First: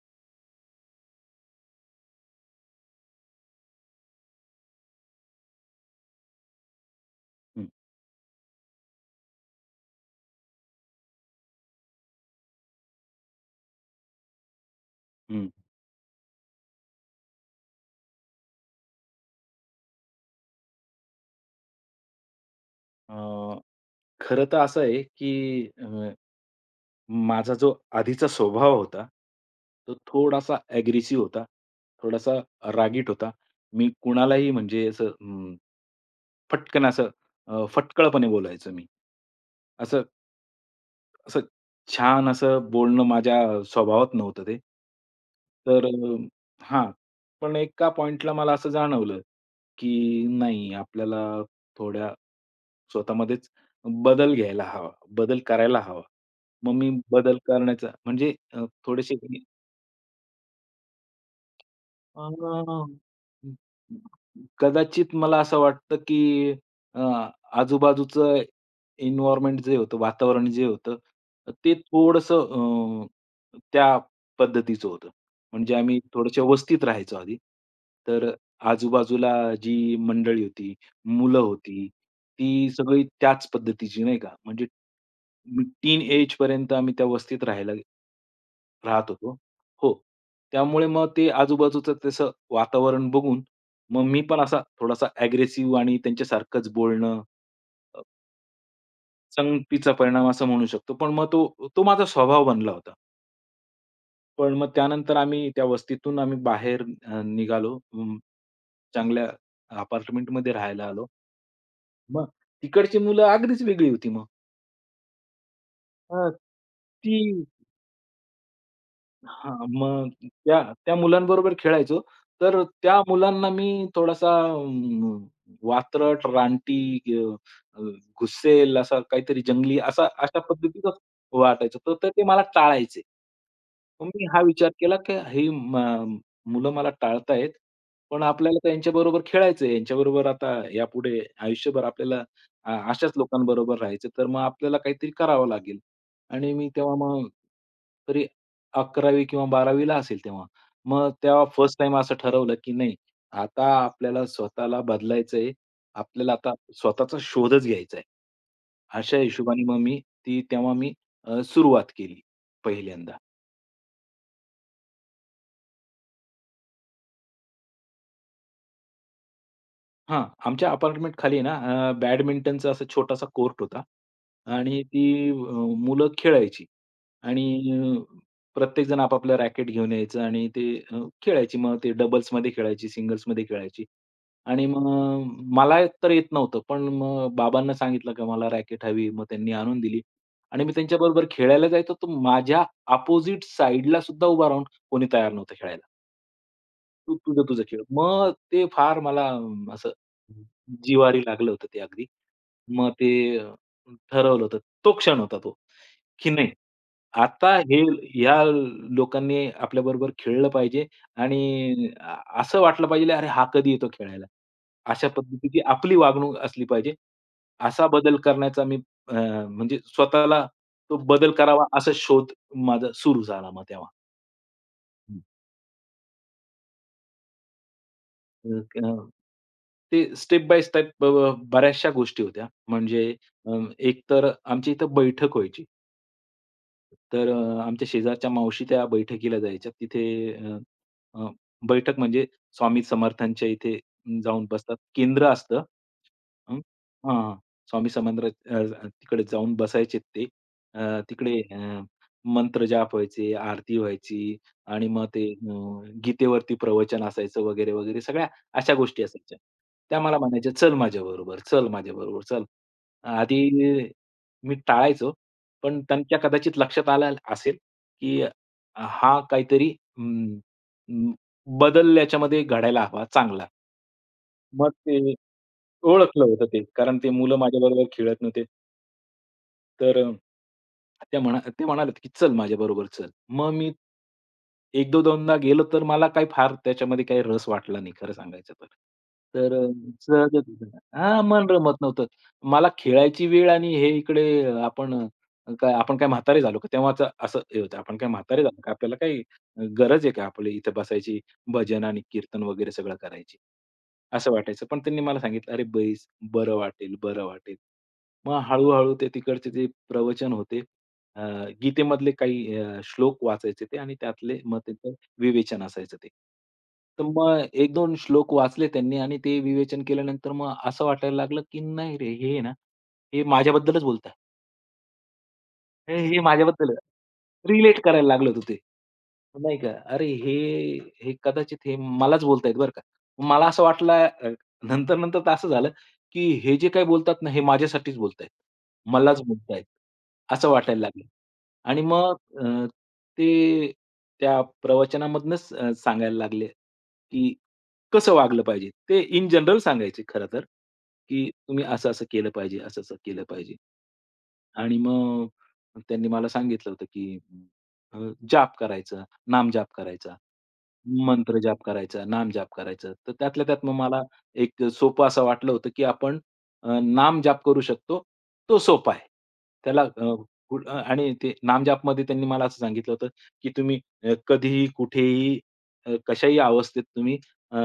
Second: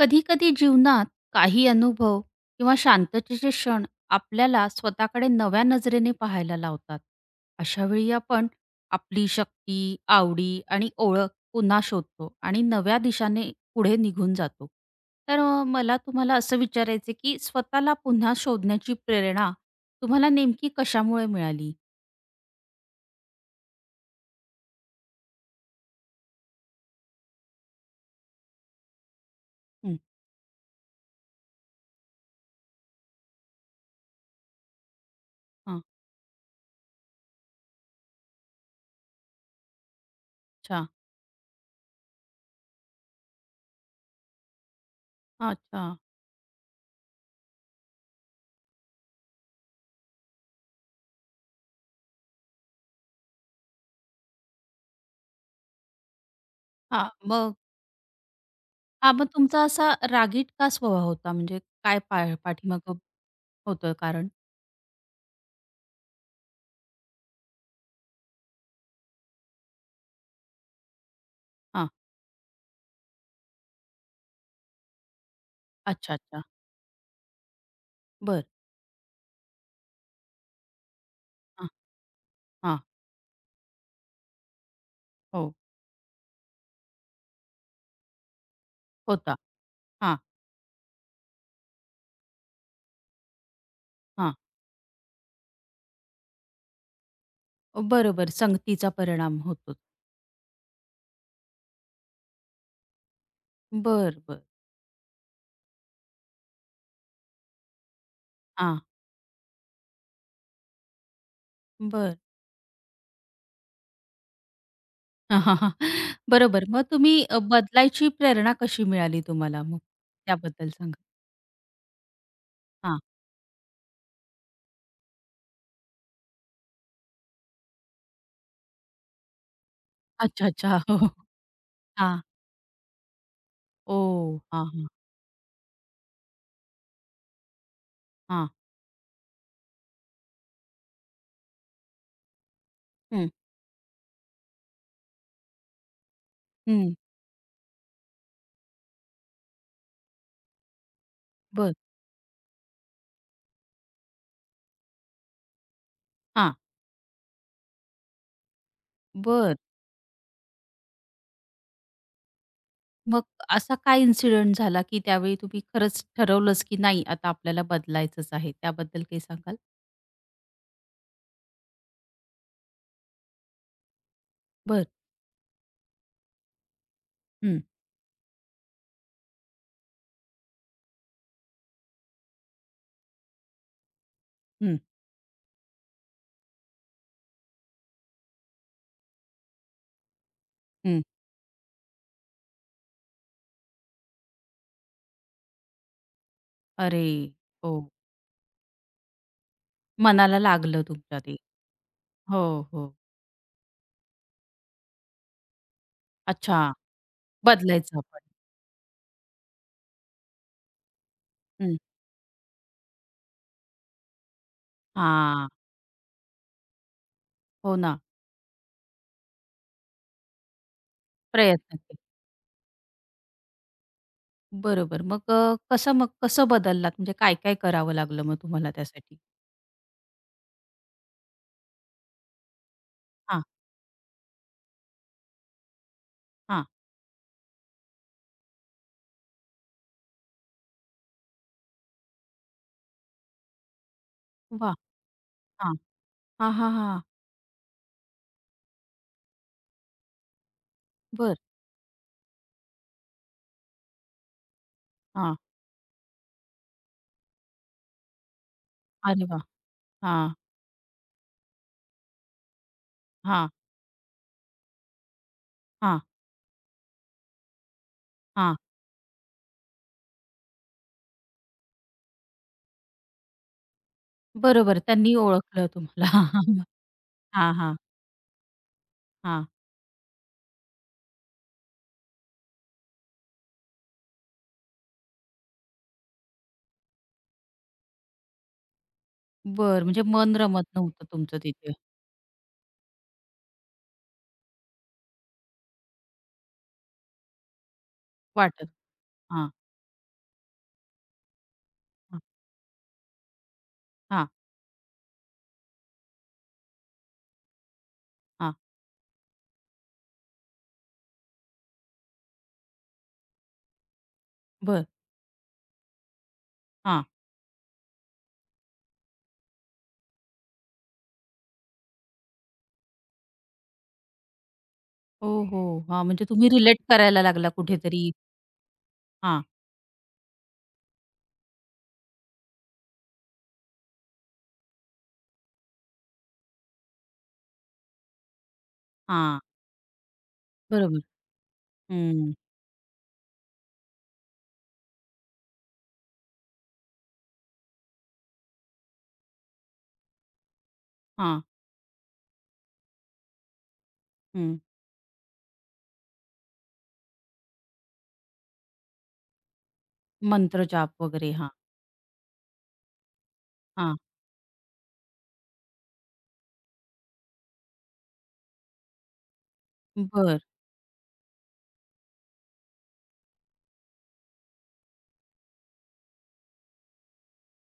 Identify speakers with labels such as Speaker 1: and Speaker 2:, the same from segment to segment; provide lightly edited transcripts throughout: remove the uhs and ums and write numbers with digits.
Speaker 1: कधी-कधी जीवनात काही अनुभव किंवा शांततेचे क्षण आपल्याला स्वतःकडे नव्या नजरेने पाहायला लावतात.
Speaker 2: हं,
Speaker 1: अशा वेळी आपण आपली शक्ती, आवडी आणि ओळख पुन्हा शोधतो आणि नव्या दिशाने पुढे निघून जातो. तर
Speaker 2: हं.
Speaker 1: मला तुम्हाला असं विचारायचं की स्वतःला पुन्हा शोधण्याची प्रेरणा तुम्हाला नेमकी कशामुळे मिळाली?
Speaker 2: अ, खरं तर असं आहे, की माझा जो आधीचा स्वभाव होता, तो
Speaker 1: हं,
Speaker 2: थोडासा ॲग्रेसिव्ह होता, थोडासा रागीट होता. मी कुणालाही म्हणजे असं
Speaker 1: हा,
Speaker 2: पटकन असं फटकळपणे बोलायचो मी. असं
Speaker 1: अच्छा,
Speaker 2: असं छान असं बोलणं माझ्या स्वभावात नव्हतं ते.
Speaker 1: हा,
Speaker 2: तर
Speaker 1: अच्छा.
Speaker 2: हां. पण एका पॉइंटला मला असं जाणवलं, की नाही आपल्याला थोड्या स्वतःमध्येच बदल घ्यायला हवा, बदल करायला हवा. मग मी
Speaker 1: हां,
Speaker 2: बदल
Speaker 1: मग
Speaker 2: करण्याचा म्हणजे थोडेसे मी
Speaker 1: तुमचा असा रागीट का स्वभाव होता? म्हणजे काय
Speaker 2: अ,
Speaker 1: पाठीमागं होतं कारण?
Speaker 2: कदाचित मला असं वाटतं, की अ, आजूबाजूचं एन्व्हायर्नमेंट जे होतं, वातावरण जे होतं, ते
Speaker 1: हां.
Speaker 2: थोडंसं त्या पद्धतीचं होतं. म्हणजे आम्ही
Speaker 1: अच्छा,
Speaker 2: थोड्याशा
Speaker 1: अच्छा.
Speaker 2: वस्तीत राहायचो आधी. तर
Speaker 1: बरं.
Speaker 2: आजूबाजूला जी मंडळी होती, मुलं
Speaker 1: हां,
Speaker 2: होती, ती
Speaker 1: हां.
Speaker 2: सगळी त्याच पद्धतीची नाही का. म्हणजे
Speaker 1: हो,
Speaker 2: मी टीन एजपर्यंत आम्ही त्या वस्तीत राहत होतो.
Speaker 1: होता.
Speaker 2: हो.
Speaker 1: हां,
Speaker 2: त्यामुळे मग ते आजूबाजूचं तसं वातावरण बघून मग मी
Speaker 1: हां.
Speaker 2: पण असा थोडासा अग्रेसिव्ह आणि त्यांच्यासारखंच बोलणं अ,
Speaker 1: बरोबर संगतीचा परिणाम होतो.
Speaker 2: संगतीचा परिणाम असं म्हणू शकतो. पण मग तो तो माझा स्वभाव बनला होता.
Speaker 1: बरं, बरं.
Speaker 2: पण मग त्यानंतर आम्ही त्या वस्तीतून आम्ही बाहेर निघालो.
Speaker 1: हां,
Speaker 2: चांगल्या अपार्टमेंटमध्ये राहायला आलो.
Speaker 1: बरं.
Speaker 2: मग तिकडची मुलं अगदीच वेगळी होती मग. हां.
Speaker 1: बरोबर. मग तुम्ही
Speaker 2: ती
Speaker 1: बदलायची प्रेरणा कशी मिळाली तुम्हाला
Speaker 2: हां,
Speaker 1: मग?
Speaker 2: मग त्या
Speaker 1: त्याबद्दल
Speaker 2: त्या
Speaker 1: सांगा.
Speaker 2: मुलांबरोबर खेळायचो. तर त्या
Speaker 1: हां.
Speaker 2: मुलांना मी थोडासा वात्रट, रानटी, अ, अ, गुस्सेल असा काहीतरी जंगली असा अशा
Speaker 1: अच्छा, अच्छा.
Speaker 2: पद्धतीचाच वाटायचं. तर
Speaker 1: हो,
Speaker 2: तर
Speaker 1: हो. हां.
Speaker 2: ते मला टाळायचे. मग मी
Speaker 1: ओह!
Speaker 2: हा
Speaker 1: हां,
Speaker 2: विचार
Speaker 1: हां,
Speaker 2: केला, की ही म मुलं मला टाळतायत, पण
Speaker 1: हां.
Speaker 2: आपल्याला तर यांच्याबरोबर खेळायचंय. यांच्याबरोबर आता यापुढे आयुष्यभर आपल्याला अशाच
Speaker 1: हं,
Speaker 2: लोकांबरोबर राहायचं. तर मग आपल्याला काहीतरी करावं लागेल. आणि मी
Speaker 1: हं.
Speaker 2: तेव्हा मग तरी 11वी किंवा 12वी ला असेल तेव्हा. मग तेव्हा
Speaker 1: बरं.
Speaker 2: फर्स्ट टाईम असं ठरवलं, की नाही आता आपल्याला स्वतःला बदलायचंय. आपल्याला आता
Speaker 1: हां,
Speaker 2: स्वतःचा शोधच घ्यायचा आहे. अशा
Speaker 1: बरं.
Speaker 2: हिशोबाने मग मी ती तेव्हा मी सुरुवात केली पहिल्यांदा.
Speaker 1: मग असा काय इन्सिडेंट झाला, की त्यावेळी तुम्ही खरंच ठरवलंच, की नाही आता आपल्याला बदलायचंच आहे? त्याबद्दल काही सांगाल?
Speaker 2: हां, आमच्या अपार्टमेंट खाली आहे ना, बॅडमिंटनचा असा छोटासा कोर्ट होता आणि
Speaker 1: बरं.
Speaker 2: ती अ, मुलं खेळायची आणि अ, प्रत्येकजण आपापलं रॅकेट घेऊन यायचं आणि ते अ, खेळायची. मग ते डबल्समध्ये खेळायची, सिंगल्समध्ये खेळायची आणि
Speaker 1: हं,
Speaker 2: मग मला तर येत नव्हतं. पण मग बाबांना सांगितलं की मला रॅकेट हवी. मग त्यांनी आणून दिली आणि मी
Speaker 1: हं.
Speaker 2: त्यांच्याबरोबर खेळायला जायचो. तर माझ्या अपोझिट साइडला सुद्धा उभा राहून कोणी तयार नव्हतं खेळायला. तू
Speaker 1: अरे!
Speaker 2: तुझं, तुझं
Speaker 1: हो.
Speaker 2: खेळ. मग ते फार मला असं
Speaker 1: मनाला लागलं तुमच्या
Speaker 2: जिव्हारी
Speaker 1: ते.
Speaker 2: लागलं होतं ते अगदी.
Speaker 1: हो, हो.
Speaker 2: मग ते अ, ठरवलं होतं. तो क्षण होता तो, की नाही
Speaker 1: अच्छा.
Speaker 2: आता हे
Speaker 1: बदलायचं आपण.
Speaker 2: ह्या लोकांनी आपल्याबरोबर खेळलं पाहिजे
Speaker 1: हं.
Speaker 2: आणि असं वाटलं पाहिजे, "अरे हा कधी येतो खेळायला?" अशा
Speaker 1: हां.
Speaker 2: पद्धतीची आपली वागणूक असली पाहिजे.
Speaker 1: हो
Speaker 2: असा
Speaker 1: ना.
Speaker 2: बदल करण्याचा मी अ, म्हणजे स्वतःला तो बदल करावा
Speaker 1: प्रयत्न
Speaker 2: असा
Speaker 1: केले.
Speaker 2: शोध माझा सुरू झाला मग तेव्हा.
Speaker 1: बरोबर. मग कसं मग कसं बदललात? म्हणजे काय, काय करावं लागलं मग
Speaker 2: अ,
Speaker 1: तुम्हाला
Speaker 2: क
Speaker 1: त्यासाठी?
Speaker 2: ते स्टेप बाय स्टेप बऱ्याचशा गोष्टी होत्या. म्हणजे
Speaker 1: हां,
Speaker 2: अ, एक तर आमच्या इथं बैठक व्हायची.
Speaker 1: हां.
Speaker 2: तर आमच्या शेजारच्या मावशी त्या बैठकीला जायच्या. तिथे अ, अ, बैठक म्हणजे स्वामी समर्थांच्या इथे जाऊन
Speaker 1: वाह!
Speaker 2: बसतात. केंद्र असतं.
Speaker 1: हां. हां,
Speaker 2: हं.
Speaker 1: हां, हां.
Speaker 2: हां. स्वामी समंद्र तिकडे जाऊन बसायचे ते.
Speaker 1: बर,
Speaker 2: तिकडे मंत्र जाप व्हायचे, आरती व्हायची आणि मग ते
Speaker 1: हां.
Speaker 2: गीतेवरती प्रवचन असायचं वगैरे, वगैरे सगळ्या अशा गोष्टी
Speaker 1: अरे
Speaker 2: असायच्या.
Speaker 1: वाह!
Speaker 2: त्या मला
Speaker 1: हां,
Speaker 2: म्हणायच्या, "चल माझ्याबरोबर, चल माझ्याबरोबर, चल."
Speaker 1: हां,
Speaker 2: आधी मी टाळायचो. पण
Speaker 1: हां,
Speaker 2: त्यांच्या कदाचित लक्षात आलं असेल, की
Speaker 1: हां.
Speaker 2: हा काहीतरी अं, अं, बदल याच्यामध्ये घडायला हवा चांगला. मग
Speaker 1: बरोबर.
Speaker 2: ते
Speaker 1: त्यांनी ओळखलं
Speaker 2: ओळखलं
Speaker 1: तुम्हाला.
Speaker 2: होतं ते. कारण ते मुलं
Speaker 1: हां, हां,
Speaker 2: माझ्याबरोबर खेळत नव्हते.
Speaker 1: हां.
Speaker 2: तर त्या म्हणा ते म्हणाले, की "चल माझ्याबरोबर चल." मग मी 1-2दा गेलो तर मला काही फार त्याच्यामध्ये काही रस वाटला नाही खरं सांगायचं तर. तर
Speaker 1: बरं. म्हणजे मन
Speaker 2: सहजच
Speaker 1: रमत नव्हतं
Speaker 2: हां,
Speaker 1: तुमचं
Speaker 2: मन
Speaker 1: तिथे
Speaker 2: रमत नव्हतं. मला खेळायची वेळ आणि हे इकडे आपण काय आपण काय म्हातारे झालो का? तेव्हाच असं हे होतं. आपण काय म्हातारे झालो का?
Speaker 1: वाटत.
Speaker 2: आपल्याला काही
Speaker 1: हां,
Speaker 2: गरज आहे का आपली इथे बसायची भजन आणि
Speaker 1: हां,
Speaker 2: कीर्तन वगैरे सगळं करायची?
Speaker 1: हां,
Speaker 2: असं वाटायचं. पण त्यांनी मला सांगितलं, "अरे बैस, बरं वाटेल, बरं वाटेल." मग
Speaker 1: हां.
Speaker 2: हळू ते तिकडचे जे प्रवचन होते अ, गीतेमधले काही श्लोक वाचायचे ते आणि त्यातले मग
Speaker 1: बरं.
Speaker 2: त्याचं विवेचन असायचं ते. तर
Speaker 1: हां.
Speaker 2: मग 1-2 श्लोक वाचले त्यांनी आणि ते विवेचन केल्यानंतर मग असं वाटायला लागलं, की नाही रे, हे ना, हे माझ्याबद्दलच बोलताय.
Speaker 1: हो, हो.
Speaker 2: हे
Speaker 1: हां,
Speaker 2: हे
Speaker 1: म्हणजे तुम्ही
Speaker 2: माझ्याबद्दल
Speaker 1: रिलेट करायला लागला
Speaker 2: आहे. रिलेट करायला
Speaker 1: कुठेतरी.
Speaker 2: लागलं होतं ते.
Speaker 1: हां,
Speaker 2: नाही का? अरे हे, हे कदाचित हे मलाच बोलतायत बरं का. मला असं वाटलं नंतर-नंतर तर असं झालं, की हे जे काही बोलतात ना, हे माझ्यासाठीच बोलतायत. मलाच
Speaker 1: हां.
Speaker 2: बोलतायत. असं वाटायला
Speaker 1: बरोबर.
Speaker 2: लागलं. आणि मग
Speaker 1: हं.
Speaker 2: अ, ते त्या प्रवचनामधनंच सांगायला लागले, की कसं वागलं पाहिजे. ते इन जनरल सांगायचे खरं तर, की
Speaker 1: हां,
Speaker 2: तुम्ही असं-असं केलं पाहिजे, असं-असं केलं पाहिजे.
Speaker 1: हं.
Speaker 2: आणि मग त्यांनी मला सांगितलं होतं, की अ, जाप करायचा, नामजाप करायचा,
Speaker 1: मंत्रजाप वगैरे.
Speaker 2: मंत्र
Speaker 1: हां,
Speaker 2: जाप करायचा, नामजाप करायचा. तर त्यातल्या त्यात मग
Speaker 1: हां.
Speaker 2: मला एक सोपं असं वाटलं होतं, की आपण नामजाप करू शकतो. तो सोपा आहे. त्याला अ,
Speaker 1: बरं.
Speaker 2: कु अ, आणि ते नामजापमध्ये त्यांनी मला असं सांगितलं होतं, की तुम्ही कधीही, कुठेही, कशाही अवस्थेत तुम्ही अ,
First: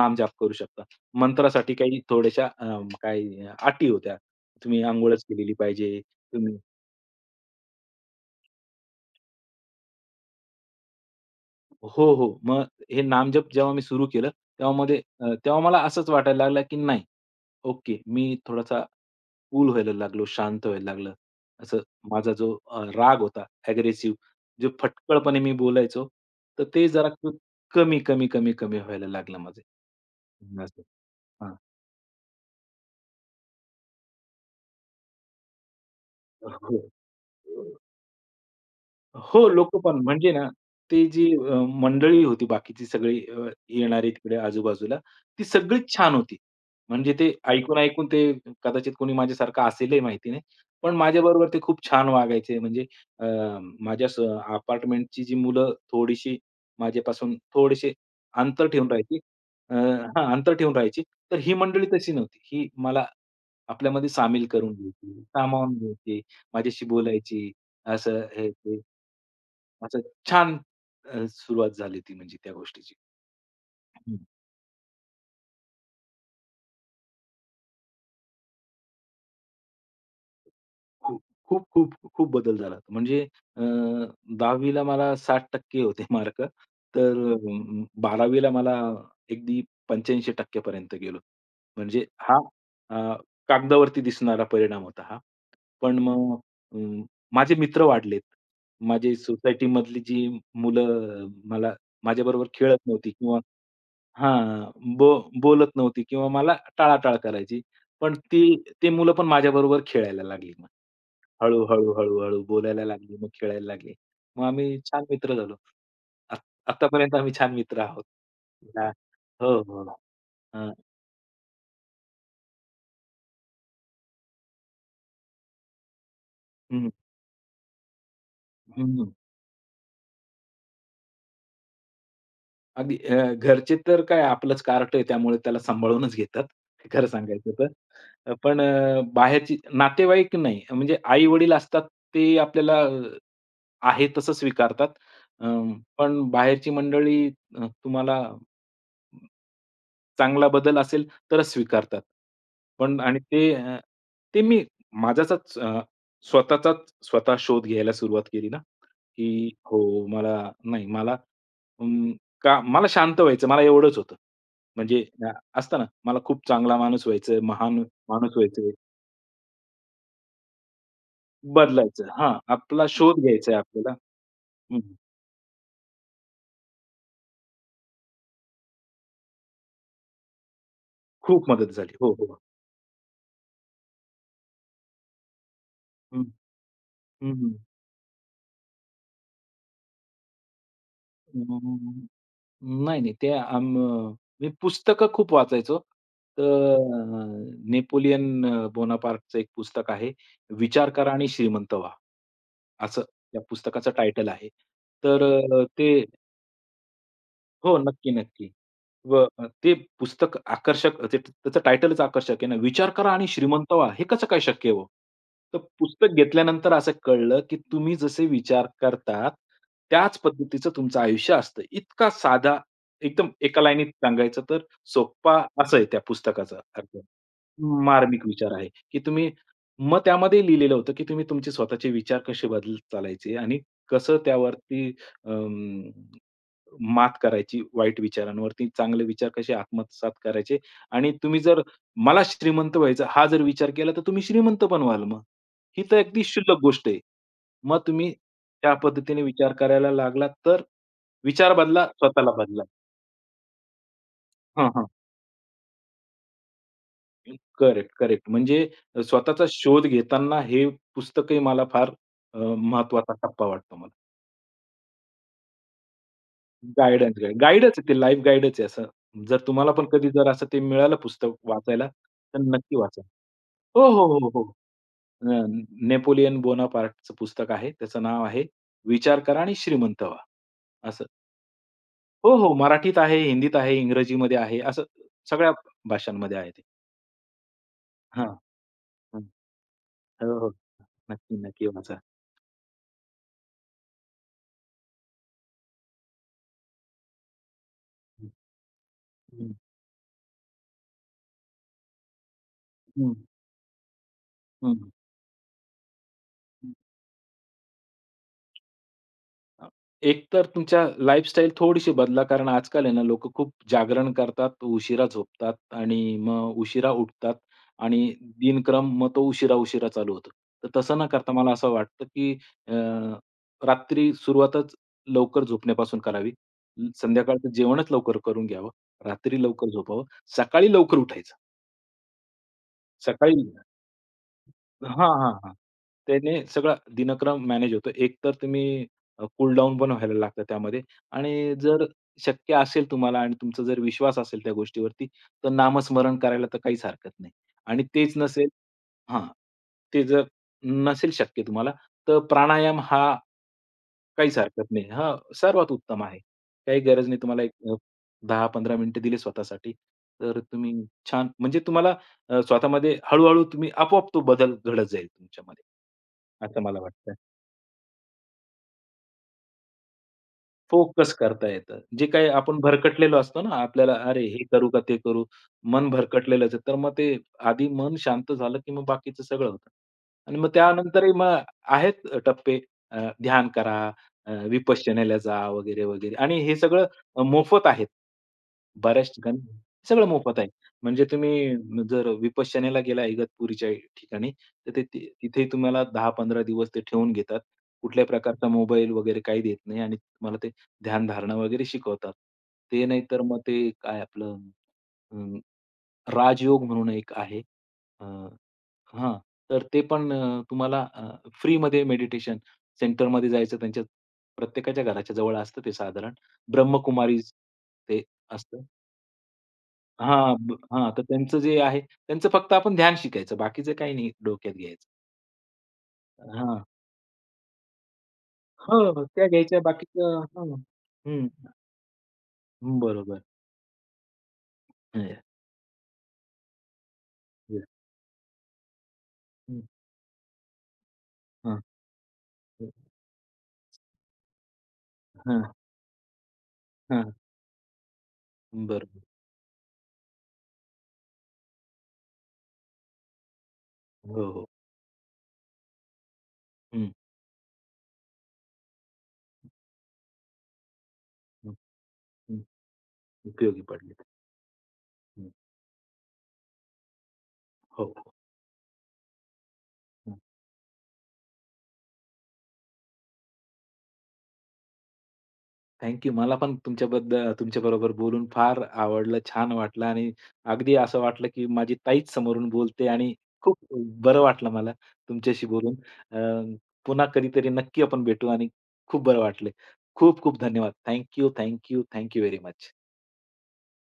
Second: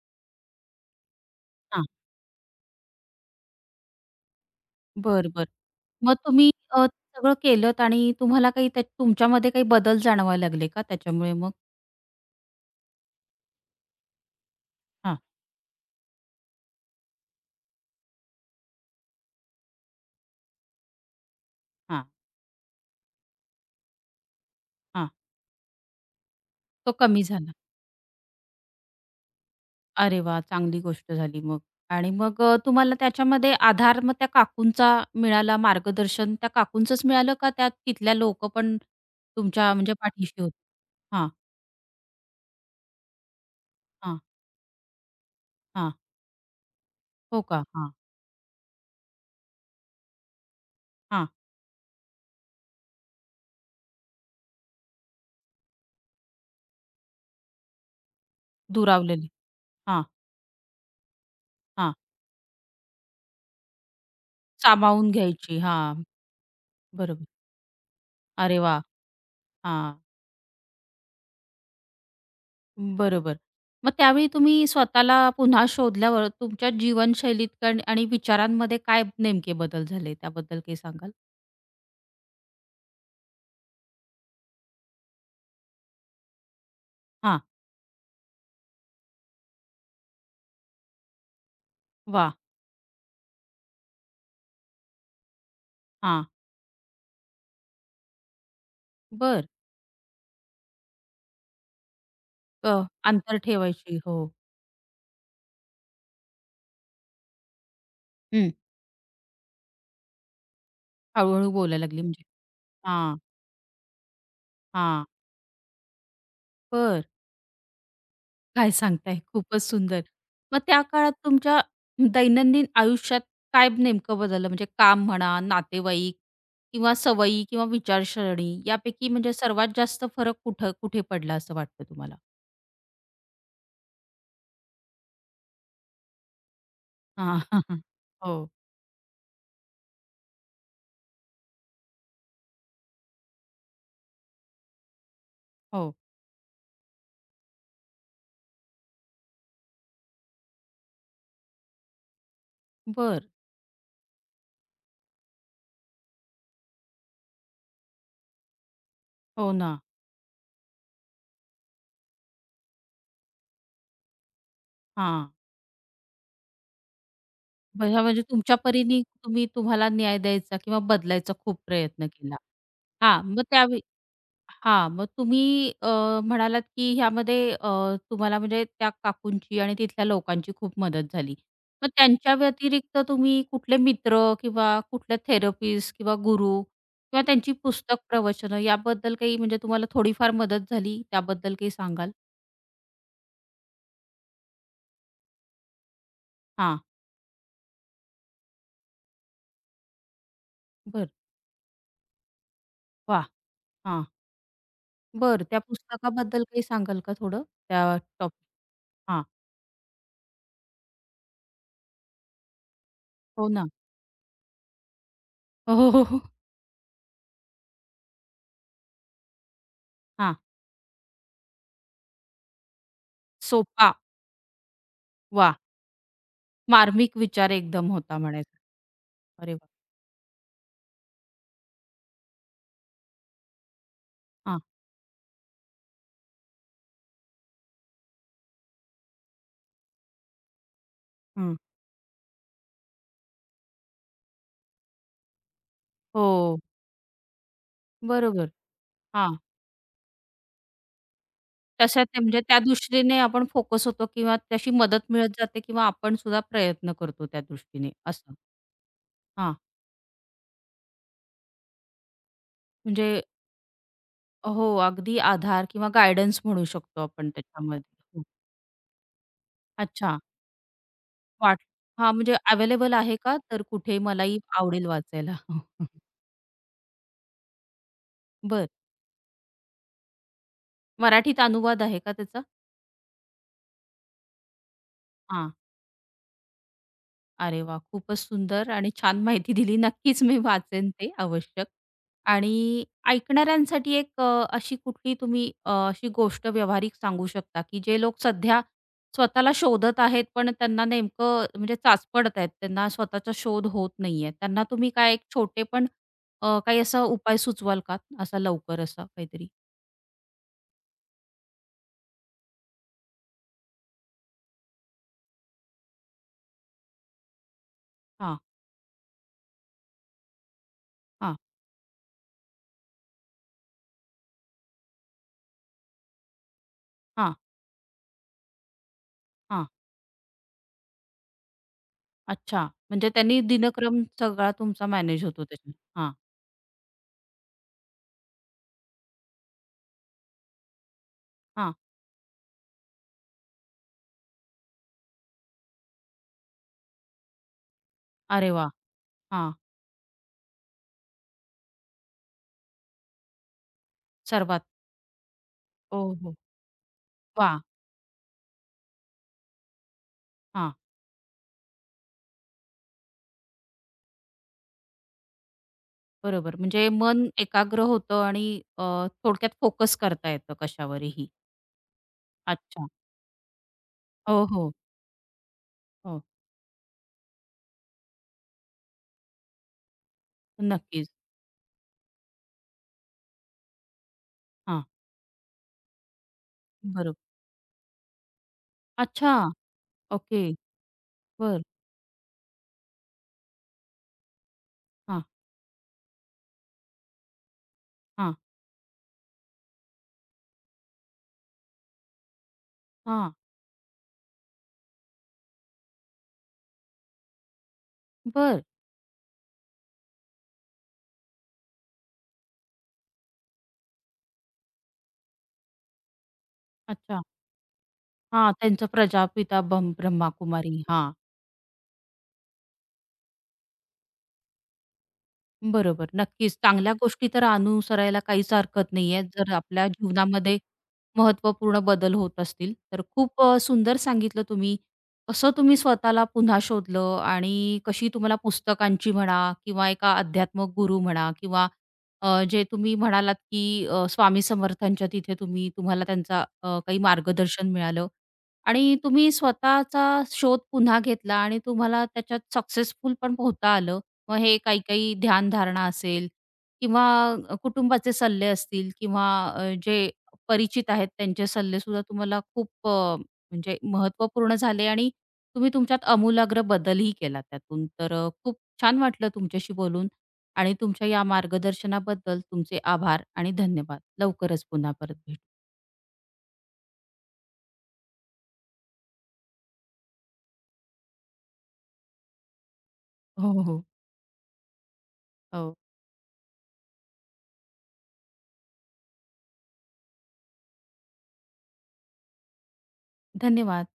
Speaker 2: नामजाप करू शकता. मंत्रासाठी
Speaker 1: हां.
Speaker 2: काही थोड्याशा काही अटी होत्या. तुम्ही अंघोळच
Speaker 1: बरं, बरं.
Speaker 2: केलेली पाहिजे.
Speaker 1: मग तुम्ही
Speaker 2: तुम्ही
Speaker 1: सगळं केलत आणि तुम्हाला काही त्या तुमच्यामध्ये काही बदल जाणवायला लागले का त्याच्यामुळे मग?
Speaker 2: हो, हो. मग हे नामजप जेव्हा मी सुरू केलं, तेव्हा मध्ये
Speaker 1: हां,
Speaker 2: तेव्हा मला असंच वाटायला लागलं, की नाही ओके, मी थोडासा कूल व्हायला लागलो, शांत व्हायला लागलं. असं
Speaker 1: हां,
Speaker 2: माझा जो राग होता, अग्रेसिव्ह, जो
Speaker 1: हां.
Speaker 2: फटकळपणे मी बोलायचो, तर ते
Speaker 1: तो
Speaker 2: जरा
Speaker 1: कमी
Speaker 2: क
Speaker 1: झाला.
Speaker 2: कमी, कमी, कमी, कमी व्हायला लागलं माझं.
Speaker 1: अरे वाह! चांगली
Speaker 2: असं.
Speaker 1: गोष्ट झाली
Speaker 2: हां.
Speaker 1: मग. आणि मग तुम्हाला त्याच्यामध्ये आधार मग त्या काकूंचा मिळाला, मार्गदर्शन त्या
Speaker 2: हो.
Speaker 1: काकूंचंच मिळालं का त्या तिथल्या लोकं पण
Speaker 2: हो,
Speaker 1: तुमच्या
Speaker 2: लोकं
Speaker 1: म्हणजे
Speaker 2: पण म्हणजे
Speaker 1: पाठीशी
Speaker 2: ना,
Speaker 1: होती?
Speaker 2: ती जी मंडळी होती बाकीची सगळी येणारी
Speaker 1: हां,
Speaker 2: तिकडे आजूबाजूला, ती
Speaker 1: हां.
Speaker 2: सगळीच छान होती. म्हणजे ते
Speaker 1: हो का? हां,
Speaker 2: ऐकून-ऐकून ते कदाचित कोणी माझ्यासारखं असेलही माहिती नाही. पण
Speaker 1: हां.
Speaker 2: माझ्याबरोबर ते खूप छान वागायचे. म्हणजे अ, माझ्या स अपार्टमेंटची जी मुलं थोडीशी माझ्यापासून थोडेसे अंतर ठेवून राहायची.
Speaker 1: दुरावलेली. हां,
Speaker 2: हां, अंतर ठेवून राहायची. तर ही मंडळी
Speaker 1: हां.
Speaker 2: तशी नव्हती. ही मला आपल्यामध्ये सामील करून
Speaker 1: सामावून
Speaker 2: घ्यायची,
Speaker 1: घ्यायची.
Speaker 2: सामावून
Speaker 1: हां,
Speaker 2: घ्यायची, माझ्याशी
Speaker 1: बरोबर.
Speaker 2: बोलायची, असं हे
Speaker 1: अरे
Speaker 2: ते.
Speaker 1: वाह! हां,
Speaker 2: असं छान सुरुवात झाली ती म्हणजे त्या गोष्टीची.
Speaker 1: बरोबर. मग त्यावेळी तुम्ही स्वतःला पुन्हा शोधल्यावर तुमच्या जीवनशैलीत कण आणि विचारांमध्ये काय नेमके बदल झाले? त्याबद्दल काही सांगाल?
Speaker 2: खूप, खूप, खूप, खूप बदल झाला. म्हणजे अ, 10वी ला मला 60% होते मार्क. तर
Speaker 1: हां,
Speaker 2: 12वी ला मला अगदी 85% पर्यंत गेलो. म्हणजे हा
Speaker 1: वाह!
Speaker 2: अ, कागदावरती दिसणारा परिणाम होता हा. पण
Speaker 1: हां,
Speaker 2: मग अ, माझे मित्र वाढलेत. माझी
Speaker 1: बरं.
Speaker 2: सोसायटीमधली जी मुलं मला माझ्याबरोबर
Speaker 1: अ,
Speaker 2: खेळत नव्हती किंवा
Speaker 1: अंतर ठेवायची. हो.
Speaker 2: हां, बो बोलत नव्हती किंवा मला टाळाटाळ करायची. पण ती
Speaker 1: हं.
Speaker 2: ते मुलं पण माझ्याबरोबर खेळायला लागली.
Speaker 1: हळू
Speaker 2: हळू,
Speaker 1: बोलायला
Speaker 2: हळू,
Speaker 1: लागली
Speaker 2: हळू,
Speaker 1: म्हणजे.
Speaker 2: हळू बोलायला
Speaker 1: हां,
Speaker 2: लागली, मग खेळायला लागली. मग आम्ही छान
Speaker 1: हां.
Speaker 2: मित्र झालो. आत
Speaker 1: बरं.
Speaker 2: आत्तापर्यंत आम्ही छान मित्र आहोत.
Speaker 1: काय
Speaker 2: हां.
Speaker 1: सांगताय?
Speaker 2: हो,
Speaker 1: खूपच
Speaker 2: हो.
Speaker 1: सुंदर. मग
Speaker 2: हां.
Speaker 1: त्या काळात तुमच्या दैनंदिन आयुष्यात काय नेमकं बदललं? म्हणजे काम म्हणा, नातेवाईक
Speaker 2: हं,
Speaker 1: किंवा सवयी किंवा विचारसरणी यापैकी
Speaker 2: हं.
Speaker 1: म्हणजे सर्वात जास्त फरक कुठं कुठे पडला असं वाटतं तुम्हाला?
Speaker 2: अगदी घरचे तर काय आपलंच कार्ट आहे त्यामुळे त्याला सांभाळूनच घेतात, खरं
Speaker 1: हां.
Speaker 2: सांगायचं तर.
Speaker 1: हो,
Speaker 2: पण बाहेरची नातेवाईक नाही. म्हणजे आई-वडील असतात ते आपल्याला आहे तसं स्वीकारतात. अ,
Speaker 1: हो.
Speaker 2: पण बाहेरची मंडळी तुम्हाला चांगला बदल असेल तरच स्वीकारतात. पण आणि
Speaker 1: बर,
Speaker 2: ते ते मी माझ्याचाच स्वतःचाच स्वतः शोध घ्यायला सुरुवात केली ना, की
Speaker 1: हो ना.
Speaker 2: हो मला नाही मला का मला शांत व्हायचं, मला एवढंच होतं. म्हणजे
Speaker 1: हां.
Speaker 2: अ, असतं ना, मला खूप चांगला माणूस व्हायचंय, महान
Speaker 1: बघा म्हणजे
Speaker 2: माणूस
Speaker 1: तुमच्या
Speaker 2: व्हायचंय,
Speaker 1: परीने तुम्ही तुम्हाला न्याय द्यायचा किंवा बदलायचा खूप प्रयत्न
Speaker 2: बदलायचं हां,
Speaker 1: केला.
Speaker 2: आपला शोध
Speaker 1: हां, मग
Speaker 2: घ्यायचा आहे
Speaker 1: त्या
Speaker 2: आपल्याला. हं,
Speaker 1: हां, मग तुम्ही म्हणालात, की ह्यामध्ये तुम्हाला म्हणजे त्या काकूंची आणि तिथल्या लोकांची खूप मदत झाली.
Speaker 2: खूप मदत
Speaker 1: मग
Speaker 2: झाली. हो,
Speaker 1: त्यांच्या
Speaker 2: हो.
Speaker 1: व्यतिरिक्त तुम्ही कुठले मित्र किंवा कुठल्या थेरपिस्ट किंवा
Speaker 2: हं,
Speaker 1: गुरु किंवा
Speaker 2: हं,
Speaker 1: त्यांची
Speaker 2: हं.
Speaker 1: पुस्तक प्रवचनं याबद्दल काही म्हणजे तुम्हाला थोडीफार मदत झाली, त्याबद्दल काही
Speaker 2: अं,
Speaker 1: सांगाल?
Speaker 2: नाही, नाही. ते आम मी पुस्तकं खूप वाचायचो. तर
Speaker 1: हां,
Speaker 2: अ, नेपोलियन बोनापार्टचं एक पुस्तक आहे, "विचार
Speaker 1: बरं.
Speaker 2: करा आणि श्रीमंत व्हा." असं
Speaker 1: वाह!
Speaker 2: त्या पुस्तकाचं
Speaker 1: हां,
Speaker 2: टायटल आहे. तर
Speaker 1: बरं. त्या
Speaker 2: ते
Speaker 1: पुस्तकाबद्दल काही सांगाल का थोडं?
Speaker 2: हो,
Speaker 1: त्या
Speaker 2: नक्की,
Speaker 1: टॉप
Speaker 2: नक्की.
Speaker 1: हां,
Speaker 2: ते पुस्तक आकर्षक ते त्याचं टायटलच आकर्षक आहे ना, "विचार करा आणि
Speaker 1: हो ना.
Speaker 2: श्रीमंत व्हा." हे कसं काय शक्य आहे हो? तर
Speaker 1: हो, हो, हो.
Speaker 2: पुस्तक
Speaker 1: हो.
Speaker 2: घेतल्यानंतर असं कळलं, की तुम्ही जसे विचार करतात, त्याच
Speaker 1: हां,
Speaker 2: पद्धतीचं तुमचं आयुष्य असतं. इतका साधा, एकदम एका
Speaker 1: सोपा
Speaker 2: लाईनीत सांगायचं तर सोप्पा
Speaker 1: वाह!
Speaker 2: असं आहे त्या पुस्तकाचा अर्थ.
Speaker 1: मार्मिक विचार एकदम होता
Speaker 2: मार्मिक विचार
Speaker 1: म्हणायचा.
Speaker 2: आहे, की तुम्ही
Speaker 1: अरे वाह!
Speaker 2: मग त्यामध्ये लिहिलेलं होतं, की तुम्ही तुमचे स्वतःचे विचार कसे बदलत चालायचे आणि कसं त्यावरती मात करायची वाईट विचारांवरती, चांगले विचार कसे आत्मसात करायचे आणि तुम्ही
Speaker 1: हं.
Speaker 2: जर मला श्रीमंत व्हायचं हा जर विचार केला, तर तुम्ही श्रीमंत पण व्हाल मग. ही तर अगदी
Speaker 1: हो,
Speaker 2: क्षुल्लक गोष्ट आहे. मग तुम्ही
Speaker 1: बरोबर.
Speaker 2: त्या पद्धतीने
Speaker 1: हां.
Speaker 2: विचार करायला लागलात, तर विचार बदला,
Speaker 1: तशा ते
Speaker 2: स्वतःला
Speaker 1: म्हणजे त्या
Speaker 2: बदला.
Speaker 1: दृष्टीने आपण फोकस होतो किंवा
Speaker 2: हां,
Speaker 1: तशी
Speaker 2: हां.
Speaker 1: मदत मिळत जाते किंवा आपण सुद्धा प्रयत्न करतो त्या दृष्टीने
Speaker 2: करेक्ट, करेक्ट.
Speaker 1: असं.
Speaker 2: म्हणजे स्वतःचा
Speaker 1: हां,
Speaker 2: शोध घेताना हे पुस्तकही मला फार महत्वाचा
Speaker 1: म्हणजे
Speaker 2: टप्पा वाटतो मला.
Speaker 1: हो, अगदी आधार किंवा गाईडन्स म्हणू शकतो
Speaker 2: गाईडन्स,
Speaker 1: आपण
Speaker 2: गाईडच
Speaker 1: त्याच्यामध्ये.
Speaker 2: आहे ते लाईफ
Speaker 1: हो.
Speaker 2: गाईडच आहे असं. जर तुम्हाला पण कधी
Speaker 1: अच्छा.
Speaker 2: जर असं ते मिळालं पुस्तक
Speaker 1: वाट
Speaker 2: वाचायला,
Speaker 1: हां, म्हणजे
Speaker 2: तर नक्की
Speaker 1: अवेलेबल
Speaker 2: वाचा.
Speaker 1: आहे का? तर
Speaker 2: हो,
Speaker 1: कुठे
Speaker 2: हो, हो,
Speaker 1: मलाही
Speaker 2: हो.
Speaker 1: आवडेल वाचायला.
Speaker 2: अ, नेपोलियन बोनापार्टचं पुस्तक आहे. त्याचं नाव आहे
Speaker 1: बरं.
Speaker 2: "विचार करा आणि श्रीमंत व्हा." असं.
Speaker 1: मराठीत अनुवाद आहे का
Speaker 2: हो,
Speaker 1: त्याचा?
Speaker 2: हो. मराठीत आहे, हिंदीत आहे, इंग्रजीमध्ये आहे. असं
Speaker 1: हां.
Speaker 2: सगळ्या भाषांमध्ये आहे ते.
Speaker 1: अरे वा, खूपच
Speaker 2: हां,
Speaker 1: सुंदर आणि छान
Speaker 2: हं.
Speaker 1: माहिती दिली. नक्कीच मी
Speaker 2: हो, हो.
Speaker 1: वाचेन ते
Speaker 2: नक्की,
Speaker 1: आवश्यक.
Speaker 2: नक्की वाचा.
Speaker 1: आणि ऐकणाऱ्यांसाठी एक अशी कुठली तुम्ही अशी गोष्ट व्यावहारिक सांगू शकता, की जे लोक
Speaker 2: हं,
Speaker 1: सध्या स्वतःला शोधत आहेत, पण त्यांना नेमकं म्हणजे चाच पडत आहेत, त्यांना
Speaker 2: हं,
Speaker 1: स्वतःचा शोध होत नाहीये. त्यांना
Speaker 2: हं,
Speaker 1: तुम्ही काय एक छोटे पण काही असा उपाय सुचवाल का? असा लवकर असा काहीतरी?
Speaker 2: अ, एक तर तुमच्या लाईफस्टाईल थोडीशी बदला. कारण आजकाल आहे ना, लोकं खूप जागरण करतात, उशिरा झोपतात आणि मग उशिरा उठतात आणि
Speaker 1: हां,
Speaker 2: दिनक्रम मग तो उशिरा-उशिरा चालू होतो. तर तसं न करता
Speaker 1: हां,
Speaker 2: मला असं वाटतं, की अ, रात्री सुरुवातच लवकर झोपण्यापासून करावी.
Speaker 1: हां,
Speaker 2: संध्याकाळचं जेवणच लवकर करून घ्यावं. रात्री
Speaker 1: हां.
Speaker 2: लवकर झोपावं. सकाळी लवकर उठायचं.
Speaker 1: अच्छा. म्हणजे त्यांनी
Speaker 2: सकाळी
Speaker 1: दिनक्रम सगळा तुमचा
Speaker 2: हां,
Speaker 1: मॅनेज
Speaker 2: हां,
Speaker 1: होतो
Speaker 2: हां.
Speaker 1: त्याच्यात. हां,
Speaker 2: त्याने सगळा दिनक्रम मॅनेज होतो. एकतर तुम्ही कूल डाउन पण व्हायला लागतं त्यामध्ये आणि
Speaker 1: हां.
Speaker 2: जर शक्य असेल तुम्हाला आणि तुमचा जर विश्वास असेल त्या गोष्टीवरती, तर नामस्मरण करायला तर काहीच हरकत नाही. आणि तेच नसेल
Speaker 1: अरे वाह!
Speaker 2: हां.
Speaker 1: हां.
Speaker 2: ते जर नसेल शक्य तुम्हाला, तर प्राणायाम हा काहीच
Speaker 1: सर्वात.
Speaker 2: हरकत नाही. हां, सर्वात उत्तम
Speaker 1: हो,
Speaker 2: आहे.
Speaker 1: हो.
Speaker 2: काही गरज नाही तुम्हाला एक
Speaker 1: वाह!
Speaker 2: 10-15 मिनिटं दिली स्वतःसाठी, तर तुम्ही
Speaker 1: हां,
Speaker 2: छान म्हणजे तुम्हाला स्वतःमध्ये हळू-हळू तुम्ही आपोआप तो बदल घडत जाईल तुमच्यामध्ये,
Speaker 1: बरोबर.
Speaker 2: असं मला
Speaker 1: म्हणजे
Speaker 2: वाटतं.
Speaker 1: मन एकाग्र होतं आणि अ, थोडक्यात फोकस करता येतं
Speaker 2: फोकस
Speaker 1: कशावरही.
Speaker 2: करता येतं. जे काही आपण
Speaker 1: अच्छा.
Speaker 2: भरकटलेलो असतो ना, आपल्याला अरे हे
Speaker 1: हो,
Speaker 2: करू
Speaker 1: हो.
Speaker 2: का ते करू? मन
Speaker 1: हो.
Speaker 2: भरकटलेलंच आहे. तर मग ते आधी मन शांत झालं, की मग बाकीचं सगळं होतं. आणि मग
Speaker 1: नक्कीच.
Speaker 2: त्यानंतरही मग आहेत टप्पे ध्यान करा,
Speaker 1: हां,
Speaker 2: विपश्यनेला जा वगैरे, वगैरे. आणि हे सगळं
Speaker 1: बरोबर.
Speaker 2: मोफत आहेत. बऱ्याच
Speaker 1: अच्छा.
Speaker 2: ठिकाणी सगळं मोफत
Speaker 1: ओके.
Speaker 2: आहे. म्हणजे
Speaker 1: बरं.
Speaker 2: तुम्ही जर विपश्यनेला गेला इगतपुरीच्या ठिकाणी, तर
Speaker 1: हां,
Speaker 2: तिथे तुम्हाला 10-15 दिवस ते ठेवून घेतात. कुठल्याही
Speaker 1: हां,
Speaker 2: प्रकारचा मोबाईल वगैरे काही देत नाही आणि तुम्हाला ते ध्यानधारणा वगैरे शिकवतात. ते नाहीतर
Speaker 1: हां.
Speaker 2: मग ते काय आपलं अं, राजयोग म्हणून एक आहे. अ,
Speaker 1: बरं.
Speaker 2: हां, तर ते पण तुम्हाला फ्रीमध्ये मेडिटेशन सेंटरमध्ये जायचं त्यांच्या प्रत्येकाच्या घराच्या जवळ असतं ते साधारण. ब्रह्मकुमारी
Speaker 1: अच्छा.
Speaker 2: ते
Speaker 1: हां,
Speaker 2: असतं.
Speaker 1: त्यांचं प्रजापिता बम ब्रह्मा कुमारी.
Speaker 2: हां, तर
Speaker 1: हां.
Speaker 2: त्यांचं जे आहे त्यांचं फक्त आपण ध्यान शिकायचं बाकीचं काही नाही डोक्यात घ्यायचं.
Speaker 1: बरोबर. नक्कीच.
Speaker 2: हां.
Speaker 1: चांगल्या गोष्टी तर अनुसरायला काहीच
Speaker 2: हो,
Speaker 1: हरकत
Speaker 2: हो.
Speaker 1: नाहीये,
Speaker 2: त्या
Speaker 1: जर
Speaker 2: घ्यायच्या
Speaker 1: आपल्या
Speaker 2: बाकीचं हां.
Speaker 1: जीवनामध्ये
Speaker 2: हं.
Speaker 1: महत्त्वपूर्ण बदल होत असतील. तर
Speaker 2: बरोबर.
Speaker 1: खूप सुंदर सांगितलं तुम्ही.
Speaker 2: हं.
Speaker 1: कसं तुम्ही स्वतःला पुन्हा शोधलं आणि कशी तुम्हाला पुस्तकांची म्हणा
Speaker 2: हं.
Speaker 1: किंवा एका अध्यात्मक गुरु म्हणा
Speaker 2: हां.
Speaker 1: किंवा जे तुम्ही म्हणालात, की स्वामी समर्थांच्या तिथे
Speaker 2: हां,
Speaker 1: तुम्ही तुम्हाला त्यांचा काही
Speaker 2: हां.
Speaker 1: मार्गदर्शन मिळालं
Speaker 2: बरोबर.
Speaker 1: आणि तुम्ही स्वतःचा शोध पुन्हा घेतला आणि तुम्हाला त्याच्यात सक्सेसफुल पण पोहता आलं.
Speaker 2: हो,
Speaker 1: मग
Speaker 2: हो.
Speaker 1: हे काही काही ध्यानधारणा असेल
Speaker 2: हं,
Speaker 1: किंवा कुटुंबाचे सल्ले असतील किंवा जे परिचित आहेत त्यांचे
Speaker 2: हं,
Speaker 1: सल्ले सुद्धा
Speaker 2: हं.
Speaker 1: तुम्हाला खूप
Speaker 2: उपयोगी
Speaker 1: म्हणजे
Speaker 2: पडलेत.
Speaker 1: महत्त्वपूर्ण झाले आणि
Speaker 2: हं.
Speaker 1: तुम्ही तुमच्यात आमूलाग्र बदलही केला
Speaker 2: हो,
Speaker 1: त्यातून.
Speaker 2: हो.
Speaker 1: तर खूप छान वाटलं तुमच्याशी बोलून
Speaker 2: हं.
Speaker 1: आणि तुमच्या या मार्गदर्शनाबद्दल तुमचे आभार आणि धन्यवाद. लवकरच पुन्हा परत भेटू.
Speaker 2: Thank you. मला पण तुमच्याबद्दल तुमच्याबरोबर बोलून फार आवडलं, छान वाटलं आणि अगदी असं वाटलं, की माझी ताईच समोरून बोलते आणि खूप
Speaker 1: हो, हो.
Speaker 2: बरं वाटलं मला तुमच्याशी बोलून.
Speaker 1: हो.
Speaker 2: अ, पुन्हा कधीतरी नक्की आपण भेटू आणि खूप बरं वाटलं. खूप-खूप धन्यवाद. Thank you, thank you, thank you very much.
Speaker 1: धन्यवाद.